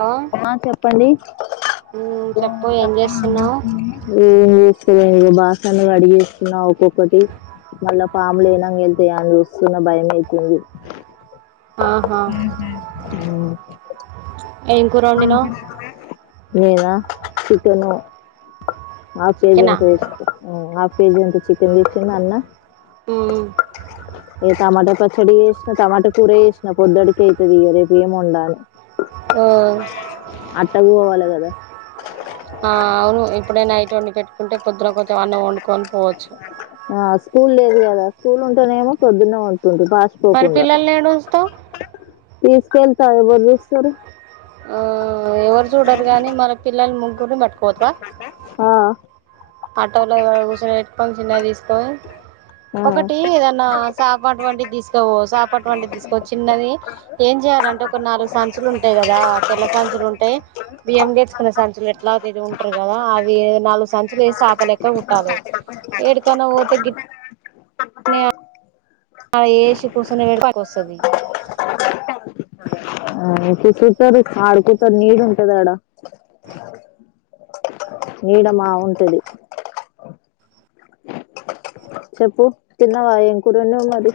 Hello ఆ చెప్పండి మ్మ్ [unintelligible] చెప్పు ఏం ఉమ్మ్ చేస్తున్నావు ఉమ్మ్ ఇ బాసనులు కడిగేస్తున్న ఒక్కొక్కటి మళ్ళా పాము లేనాక ఎళ్తే అవి చూస్తునే భయమైతుంది ఆహా ఉహూమ్మ్ ఉమ్మ్ ఏం కూర వండినావు నేనా చికెను హాఫ్ కేేజీ చికెనా అంతా చేస్ ఆ హాఫ్ కేజీ అంత చికెన్ తెచ్చిండు అన్న ఆ ఇగ టమాటా పచ్చడి చేషిన టమాటా కూర చేషిన పొద్దడకి అయితది ఇగ రేపేం వొండాల ఓ అట్ట బోవాల గదా ఆ అవును ఇప్పుడే నైట్ వొండి పెట్టుకుంటే పొద్దున కొంచెం అన్నం వొండుకోని పోవచ్చు ఆ స్కూల్ లేదు కదా స్కూల్ ఉంటేనేమో కదా పొద్దున్న ఉంటుండే మరి బాస్పోకుండా పిల్లల్ని ఏడుస్తావు తీస్కోన్పా ఎవరు తీస్తరు ఆ ఎవరు జూడరు గాని మన పిల్లలు ము పట్టుకోవద్ద ఆ ఆటోలో కూసొని బెట్టుకోని చిన్నగ తీస్ ఆ ఒకటి ఏదన్నా శాప అటువంటిది తీసుకోబోవద్ చాప అటువంటి తీసుకొ చిన్నది ఏం జెయ్యాలంటే ఒక నాలుగు సంచులు ఉంటాయి గదా సంచులుంటే బియ్యం తెచ్చుకున్ సంచులెట్లా తిరుగుంటరు కదా అవి నాలుగు సంచులేసి ఆపలే కుట్టాలి ఏడి కన్నా పోతే గిట్నే ఆ ఏసి కుసోని [inaudible] కొస్తాది ఆ [inaudible] చూతారు ఆడుకుతారు నీడ్ ఉంటదాడ నీడమా ఉంటది చెప్పు తిన్నవా ఏం కూరొండ్నావ్ మరి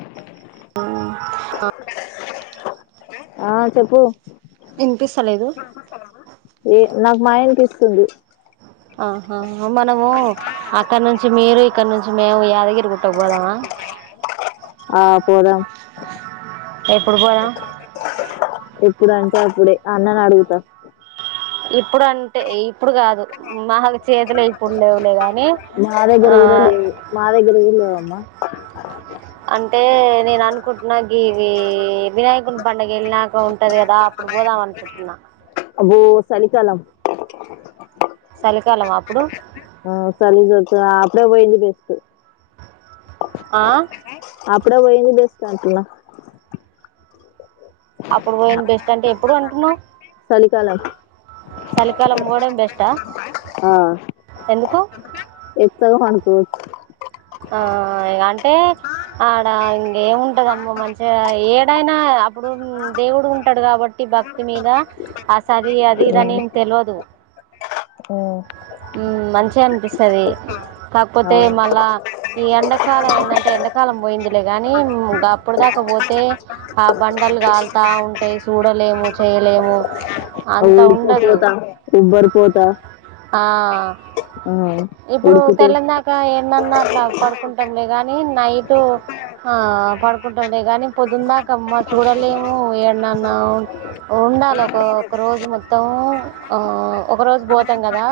ఆ చెప్పు ఇనిపిస్త లేదు తుంది ఆహా మనము ఇక్కడ నుంచి మీరు ఇక్కడ నుంచి మేము యాదగిరి గుట్టకు బోదమా ఆ పోదాం ఎప్పుడు బోదం ఎప్పుడంటే అప్పుడే అన్ననడుగుతా ఇప్పుడంటే ఇప్పుడు గాదు మాహకు చేతులు ఇప్పుడుందేలేదా మా దగ్గర గూడ లేవు మా దగ్గర గుడ లేవన్న ఇ అంటే [unintelligible] నేను అనుకుంట్నా గివి వినాయకుని పండుగ ఎళ్ళినాక ఉంటది గదా అప్పుడు బోదాం అనుకుంటున్నా అబ్బో సలికాలం సలికాలమా అప్పుడు ఆ చలీజొచ్చినా అట్లే బొయంది బెస్ట్ ఆ అప్పుడే బొయేది బెస్ట్ అంటున్న అప్పుడు బొయింది బెస్ట్ అంటే ఎప్పుడు అంటున్నావ్ చలికాలం చలికాలం పోవడం బెస్టా ఆ ఎందుకు ఎచ్చగానికి ఆ అంటే ఆడ ఇంకేముంటదమ్మ మంచిగా ఏడైనా అపుడు దేవుడు ఉంటాడు కాబట్టి భక్తి మీద అసది అదిదని ఏం పండుకోవచ్చు తెలవదు మ్మ్ మంచి అనిపిస్తది కాకపోతే అవును మళ్ళా ఈ ఎండాకాలం ఏంటంటే ఎండాకాలం బొయిందిలే గానీ గ అప్పుడు దాకా బోతే ఆ బండలు గాల్తా ఉంటాయి సూడలేము చెయ్యలేము ఊడికపొత ఉబ్బరి పోతా ఆ ఇప్పుడు ఉడుకుతే పెళ్లన్నాక ఏం అట్లా పడుకుంటాంలే గాని నైట్ ఆ పడుకుంటాంలే ని పొద్దున దాకా అమ్మ చూడలేము ఏన్నాన్న ఉండాలి ఒకక్క రోజు మొత్తము ఆ ఒక రోజు పోతాం కదా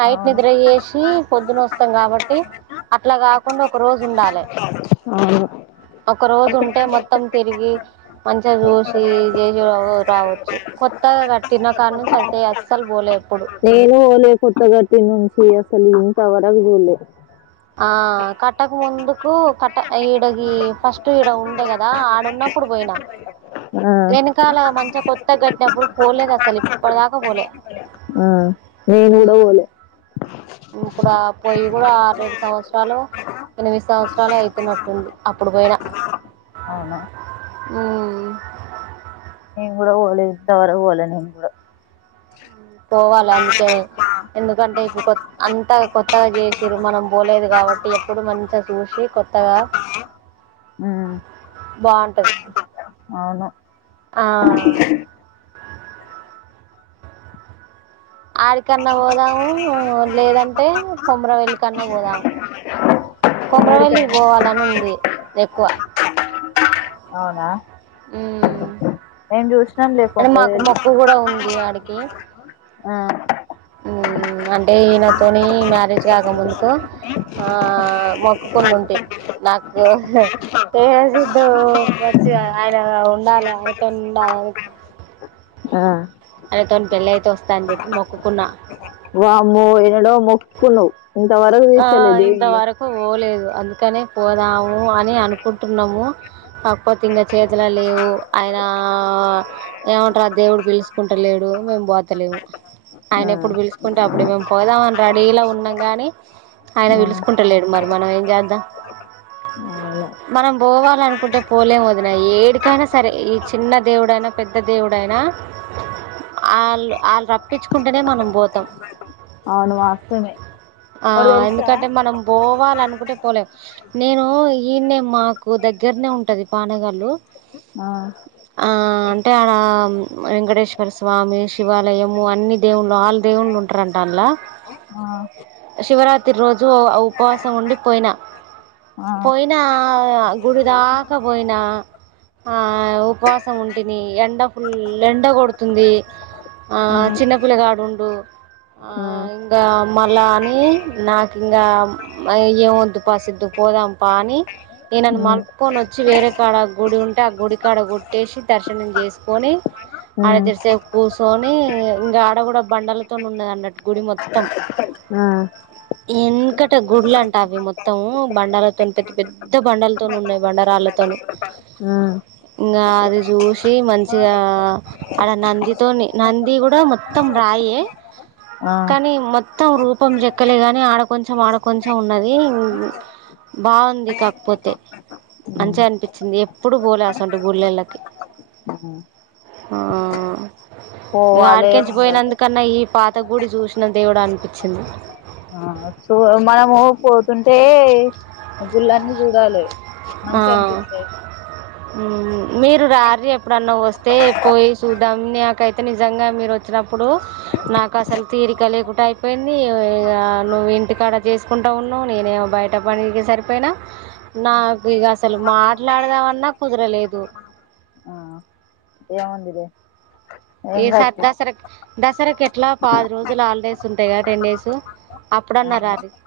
నైట్ అవును నిద్ర చేసి పొద్దున్న వస్తాం కాబట్టి అట్లా కాకుండా ఒక రోజు ఉండాలే అ [unintelligible] ఒక రోజు ఉంటే మొత్తం తిరిగి మంచిగా చూసి చేసి రావచ్చు కోత్తగా కట్టిన కాడి నుంచి అయితే అస్సలు పోలే ఎప్పుడు నేను పోలే కొత్తగటి నుంచి అసలు ఇంత వరకు చులే ఆ కట్టక ముందుకు కట్ట ఈడకి ఫస్ట్ ఈడ ఉండే కదా ఆడన్నప్పుడు అప్పుడు పోయినా ఆ వెనకాల మంచిగా కొత్తగా కట్టినప్పుడు పోలేదు అసలు ఇప్పటిదాకా పోలే ఆ నేనుకుడ ఉమ్, పోలే ఇప్పుడు ఆ పొయ్యి కూడా ఆరెడు సంవత్సరాలు ఎనిమిది సంవత్సరాలు అయితున్నట్టుంది అప్పుడు పోయిన అవునా ఉమ్ నేను కూడా పోలే ఇంతవరకు పోలే నేను కూడా పోవాలా అందుకే ఎందుకంటే ఇప్పుడు కొత్ అంతా కొత్తగా చేసిరు మనం పోలేదు కాబట్టి ఎప్పుడు మంచిగా చూసి కొత్తగా ఉమ్ బాగుంటది ఆ [unintelligible] ఆడికన్నా పోదాము లేదంటే కొమర వెల్లి కన్నా పోదాం కొమరవెల్లికి ఏడికైనా పోవాలని ఉంది ఎక్కువ అవునా ఉమ్ మేం చూసినాం లే అదే మాకు కొంపవేలు మొక్కు కూడా ఉంది ఆడికి ఆ ఉమ్ అంటే ఈయనతోని మ్యారేజ్ కాక ముందుకు ఆ మొక్కు కొన్ని ఉంటే నాకు [unintelligible] మంచిగా ఆయన ఉండాలి ఆయనతో ఉండాలి అని ఆ ఆయన తోని పెళ్లియితే వస్తా చెప్పి మొకుకున్నా వామో ఎడో మొక్కుకున్నావ్ ఆ ఇంతవరకు పోలేదు అందుకు కనే పోదాము అని అనుకుంటున్నాము కాకపోతే ఇంగ చేతుల లేవు ఆయన ఆ ఏమంటారు ఆ దేవుడు పిలుసుకుంట లేడు మేము పోతలేము ఆయన ఆ ఎప్పుడు పిలుచుకుంటే అప్పుడే మేము పోదాం అని రెడీలో ఉన్నాం కాని ఆయన ఉమ్, పిలుసుకుంటలేడు మరి మనం ఏం చేద్దాం అవును మనం పోవాల అనుకుంటే పోలేము వదిన ఏడికైనా సరే ఈ చిన్న దేవుడైనా పెద్ద దేవుడైనా ఆ అల్లు అల్లు వాళ్ళు రప్పించుకుంటేనే మనం పోతాం అవును వాస్తవమే ఆ ఒకటి తెలుసా ఎందుకటే మనం పో పోవాల అనుకుంటే పోలెం నేను ఈడనే మాకు దగ్గరనే ఉంటది పానగాళ్ళు ఆ ఆ అంటే ఆడ వెంకటేశ్వర స్వామి శివాలయము అన్ని దేవుళ్లు ఆల్ దేవుళ్ళు ఉంటారంటా అందులో ఆ శివరాత్రి రోజు ఉపవాసం ఉండి పోయినా ఆ పోయినా గుడి దాకా పోయినా ఆ ఉపవాసం ఉంటిని ఎండ ఫుల్ ఎండ కొడుతుంది, ఆ చిన్న పల్లగాడుండు ఆ ఇంకా మళ నాకు ఇంకా ఏం వద్దు పసిద్దు పోదాంపా అని ఏనేని ఆ మపు మలుపుకొని వచ్చి వేరే కాడ గుడి ఉంటే ఆ గుడి కాడ కొట్టేసి దర్శనం చేసుకొని, ఆ ఆడ తెరిసేపు కూర్చొని ఇంకా ఆడ కూడా బండలతో ఉన్నది అన్నట్టు గుడి మొత్తం ఆ ఇంకట గుడ్లు అంట అవి మొత్తం బండలతో పెద్ద పెద్ద బండలతో ఉన్నాయి బండారలు రాళ్ళతోని ఉ ఇంకా అది చూసి మంచిగా ఆడ నందితో నంది కూడా మొత్తం రా అయి ఆ కానీ మొత్తం కుప్పం చెక్కలే గాని ఆడ కొంచెం ఆడ కొొంచెం ఉన్నది, బావుంది కాకపోతే మంచిగా అనిపించింది ఎప్పుడు పోలే అసోంటి గుళ్ళెళ్ళకి ఆ ఆ ఇ పోవాలే ఆడికెంచి ఉండాలే పోయినందుకన్నా ఈ పా అత్త గూడి చూసిన దేవుడఅనిపించింది. ఆ చూ మనము పోతుంటే యి గూడుళ్ళన్నీ చూడాలి ఆ మంచిగా అనిపిస్తాది. మీరు రారి ఎప్పుడన్నా వస్తే పోయి చూద్దాం నాకైతే నిజంగా మీరు వచ్చిన అప్పుడు నాకు అసలు తీరిక లేకుడాయి పోయింది ఇ నువ్వు ఇంటికాడ చేసుకుంటా ఉన్నావు నేనేమో బయట పనికినికి సరిపోయినా నాకు ఇక అసలు మాట్లాడదామన్నా కుదరలేదు ఎంవద్దులే ఈసారి దసరకి దసరాకు ఎట్లా పది రోజుల హాలిడేస్ ఉంటాయి కదా టెన్ డేస్ అప్పుడున్నారు రరి [unintelligible]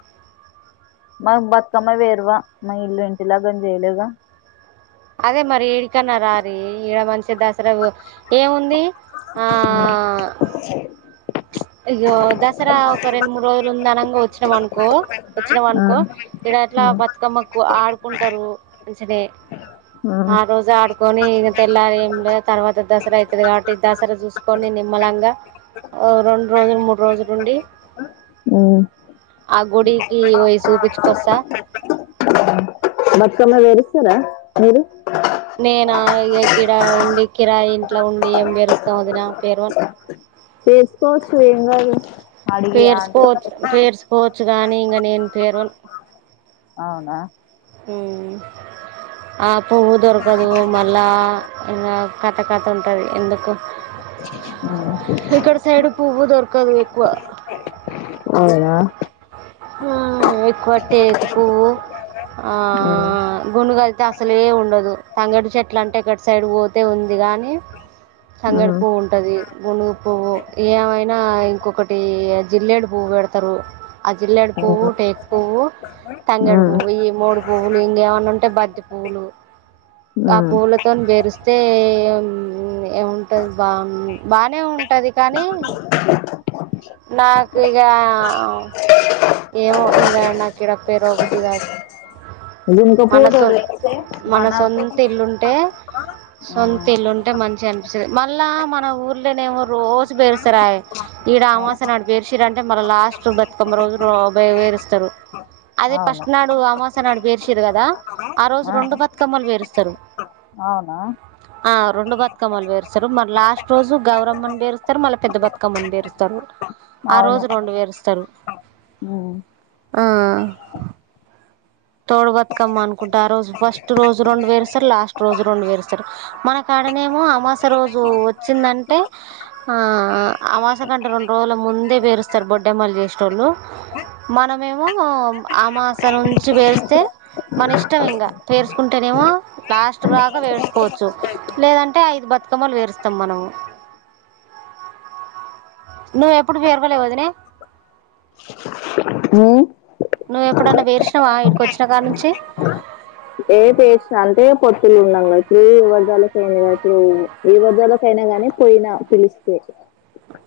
మ బతుకమ్మ వేర్వా మా ఇల్లు ఇంకా గీలాబ్ చేయలేదు అదే మరి ఇడికన్నా రారి ఈడ మనించిి దసరా ఏముంది ఆ ఆ ఇగో దసరా ఒక రెండు మూడు రోజులు ఉంద అనంగా వచ్చినాం అనుకో వచ్చినాం అనుకో ఇక్కడట్లా ఆ బతుకమ్మకు ఆడుకుంటారు మంచి గానే ఆ రోజు ఆడుకొని ఇంక తెల్లాల ఏం లేదు తర్వాత దసరా అవుతుది, కాబట్టి దసరా చూసుకొని నిమలంగా రెండు రోజులు మూడు రోజులు ఉండి ఉ ఆ గుడికి పోయి చూపించుకొస్తా బతుకమ్మ పేరుస్తారా మీరు నేనా గిడ ఉండి కిరాయి ఇంట్లో ఉండి ఏం పేరుస్తాం వదిన పేరువా పెర్ససుకోవచ్చు ఏం దు పేర్సకోవచ్చు, పేర్సకోవచ్చు కానీ ఇంక నేను పేరువ అవునా ఉ ఆ పువ్వు దొరకదు మళ్ళా ఇ కత కత ఉంటుంది ఎందుకు ఉ ఇటుసైడు పూవ్వు దొరకదు ఎక్కువ అవునా ఆ ఎక్కువ టేకు పువ్వు ఆ గునుగు అయితే అసలే ఉండదు తంగిడి చెట్ల అంటే గట్టు సైడ్ పోతే ఉంది గాని తంగడి పువ్వు ఉంటది గుడుగు పువ్వు ఏమైనా ఇంకొకటి జిల్లడు పువ్వు పువ్ పెడతారు జిల్లేడు పువ్వు టేక్ పువ్వు తంగేడి పువ్వు ఈ మూడు పువ్వులు ఇంకేమైన్నా ఉంటే బంతి పువ్వులు ఆ పూలతోని బరిస్తే ఏం ఏముంటది బా బానే ఉం టది కానీ ఓ నాకు ఇగా ఏమో ఇంకా నాకి ఈడ పేరుగా బుద్ధి కాదు జుంక పూత మనసు వేస్తే మన మనసొంత ఇల్లుంటే ఆ సొంత ఇల్లుంటే మంచిగా అనిపిస్తుంది మళ్ళా మన ఊర్లోనేమో రోజు పేరుస్తార ఏ ఈడు అమాసయ నాడు పేరుషీరు అంటే మళ్ళ లాస్ట్ బతుకొంమా రోజులు నో బయయి వేరుస్తారు అదే అవును ఫస్ట్ నాడు అమాస్య నాడు పేర్చిరు కదా ఆ రోజు రెండు బతుకమ్మలు పేరుస్తారు అవునా ఆ రెండు బతుకమ్మలు వేరుస్తారు మరి లాస్ట్ రోజు గౌరమ్మని పేరుస్తారు మళ్ళీ పెద్ద బతుకమ్మని పేరుస్తారు ఆ అవును రోజు రెండు వేరుస్తరు ఉమ్ ఆ తోడు బతుకమ్మ అనుకుంట ఆ రోజు ఫస్ట్ రోజు రెండు వేరుే సారు లాస్ట్ రోజు రెండు వేరుే సారు మనకు ఆ క్కడనేమో అమాస రోజు వచ్చిందంటే ఆ అమాస కంటే రెండు రోజుల ముం ముందే వేరుస్తారు బొడ్డెమ్మలు చేసోళ్ళు మనమేమో అమాస నుం చి పేరుస్తే మన ఇష్టం ఇంగ వేరుసుకుంటేనేమో లాస్ట్ బాగా వేర్సుకోవచ్చు లేదంటే ఐదు బ కమ్మలు పేరుస్తం మనము నువ్వ ఎప్పుడు పేరవలే వదినే ఉ నువ్వు ఎప్పుడన్నా పేర్చినవా ఇడికి వచ్చినకాడి నుంచి ఏ పేస్ అంటే పొత్తులు ఉన్నాం ఇప్పుడు ఎవరు చల్ యింది ఇప్పుడు ఈ మధ్యలో పోయిన గాని పిలిస్తే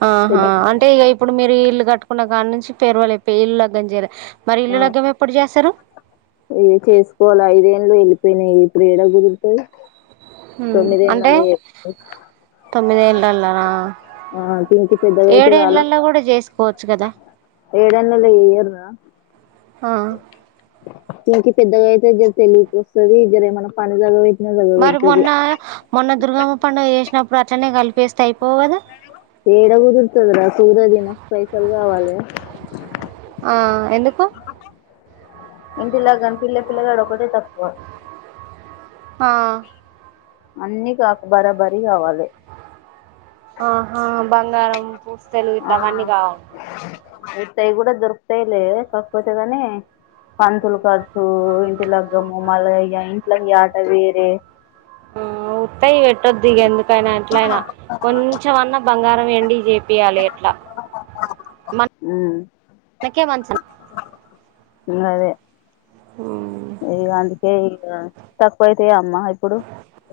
ఆహా పెద్ద అంటే ఇగ ఈప్ ఇప్పుడు మీరు ఇల్లు కట్టుకున్న కాని నుంచి పేరువాలు అయిపోయి ఇల్లు గ్గం చేయాలి మరి ఇల్లు ఆ లగ్గం ఎప్పుడు చేస్తారు ఏ చేసుకోవాల ఐదేళ్ళు వెళ్ళిపోయినాయి ఇప్పుడు ఏడ కుదురుతది తోమీది ఏళ్లలో చేసుకునే తొమ్మిదేళ్లలోనా పింకి పెద్దగా అయితది ఏడేళ్లలో కూడా చేసుకోవచ్చు కదా ఏడేళ్లలో చెయ్యరు రా ఆ ఇంటి పెద్దగా అయితే జర తెలికి వస్తుది జర ఏమన్నా పని చదువై మరి మొన్న మొన్న దుర్గమ్మ పండుగ చేసినప్పుడు అట్లనే కలిపేస్తే అయిపోవు కదా ఏడ కుదురుతది రా సూరది మస్తు పైసల్ కావాలి ఆ ఎందుకు ఇంటిలాగాని పిల్ల పిల్ల గడు ఒకటిే తక్కువ ఆ అన్నీ కావు బరాబరి కావాలి. ఆహా! బంగారం, పుస్తెలు ఇట్లా అవన్నీ కావాలి. అ మిగతావి కూడా దొరుకుతాయిలే కాకపోతేని పంతులు ఖర్చు, ఇంటి లగ్గము మళ్ళా ఇ ఇంట్లోకి యాట వేరే ఆ ఉత్తయి పెట్టొద్దు ఇక ఎందుకైనా యట్ల్యైన కొంచెం అన్నా బంగారం వెండి పెట్టేయాలి ఎట్లా ఉమ్ మనకే మంచిది. మ్ అదే మ్ ఇ అందుకే ఇక తక్కువైతాయా అమ్మా ఇప్పుడు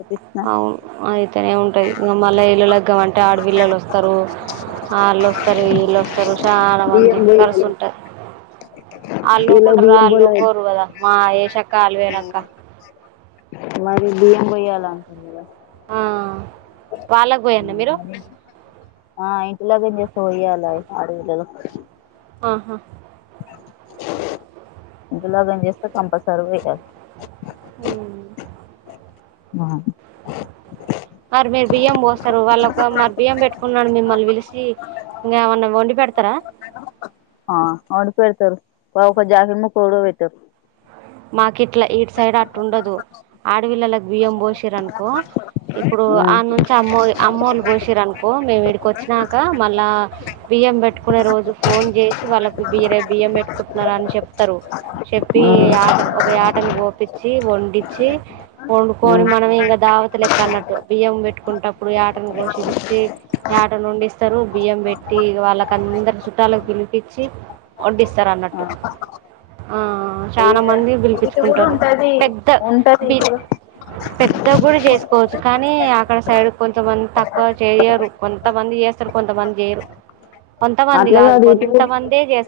ఏపిచ్చిన అవును అయితేనే ఉంటది. మళ్ళీ ఇళ్ల లగ్గము అంటే ఆడపిల్లలు వస్తారు. వాళ్ళు వస్తారు వీళ్ళు వస్తారు చాలా మంది బియ్యం కలిసి బోయాలి ఉంటారు. అల్లు వీళ్ళకి ఊరుకుంటారా బియ్యం బోలే అల్లుఊరుకోరు కదా మా ఎసక్కాలు అలు వేలక్క. వడి బియ్యం పోయ్యాల. ఆ వాళ్ళకు పోయన్న మీరు ఆ ఇంటిలోకి వస్తే పోయ్యాలి ఆడ ఆహా! ఇంకా పుణ్యోజనం చేస్తే కంపల్సరీ పోయాలి. మ్ ఆ మరి మీరు బియ్యం పోస్తారు. వాళ్ళ ఒక బియ్యం పెట్టుకొని మిమ్మల్ని పిలిసి ఇంకా ఏమన్నా వండి పెడతారా? ఆ అవును వండి పెడతారు. ఒక సారిమో గొడవ పెడతారు. మాకి ఇట్లా ఇటు సైడ్ అట్లా ఉండదు. ఆడపిల్లకి బియ్యం పోషిర్ అనుకో ఇప్పుడు ఆ ఉమ్ నుంచి అమ్మో అమ్మోళ్లు పోసిర్ అనుకో మేము ఈడికి వచ్చినాక మళ్ళా బియ్యం పెట్టుకునే రోజు ఫోన్ చేసి వాళ్ళకు బియ్యం పెట్టుకుంటున్న అని చెప్తారు చెప్పి ఆ ఒక యాటను కోపిచ్చి వండించి వండుకొని ఉమ్ మనం ఇంకా దావత లెక్క అన్నట్టు బియ్యం పెట్టుకుంటప్పుడు యాటను కోసిచ్చి వండిస్తారు. బియ్యం పెట్టి వాళ్ళకి అందరు చుట్టాలకు పిలిపచ్చి వడ్డిస్తారు ఆ అన్నట్టు. ఆ చా ఇగ చానామంది ఇటు కూడా పిలిపించుకుంటారు. ఉంటది పెద్ద ఉంటది ఇటు పెద్ద కూడా చేసుకోవచ్చు కానీ కానీ అక్కడ సైడ్ కొంతమంది తక్కువ చేయరు. కొంతమంది చేస్తారు. కొంతమంది చేయరు. కొంతమంది అట్లా కాదు ఇటు కూడా కొంతమందే చేస్తారు.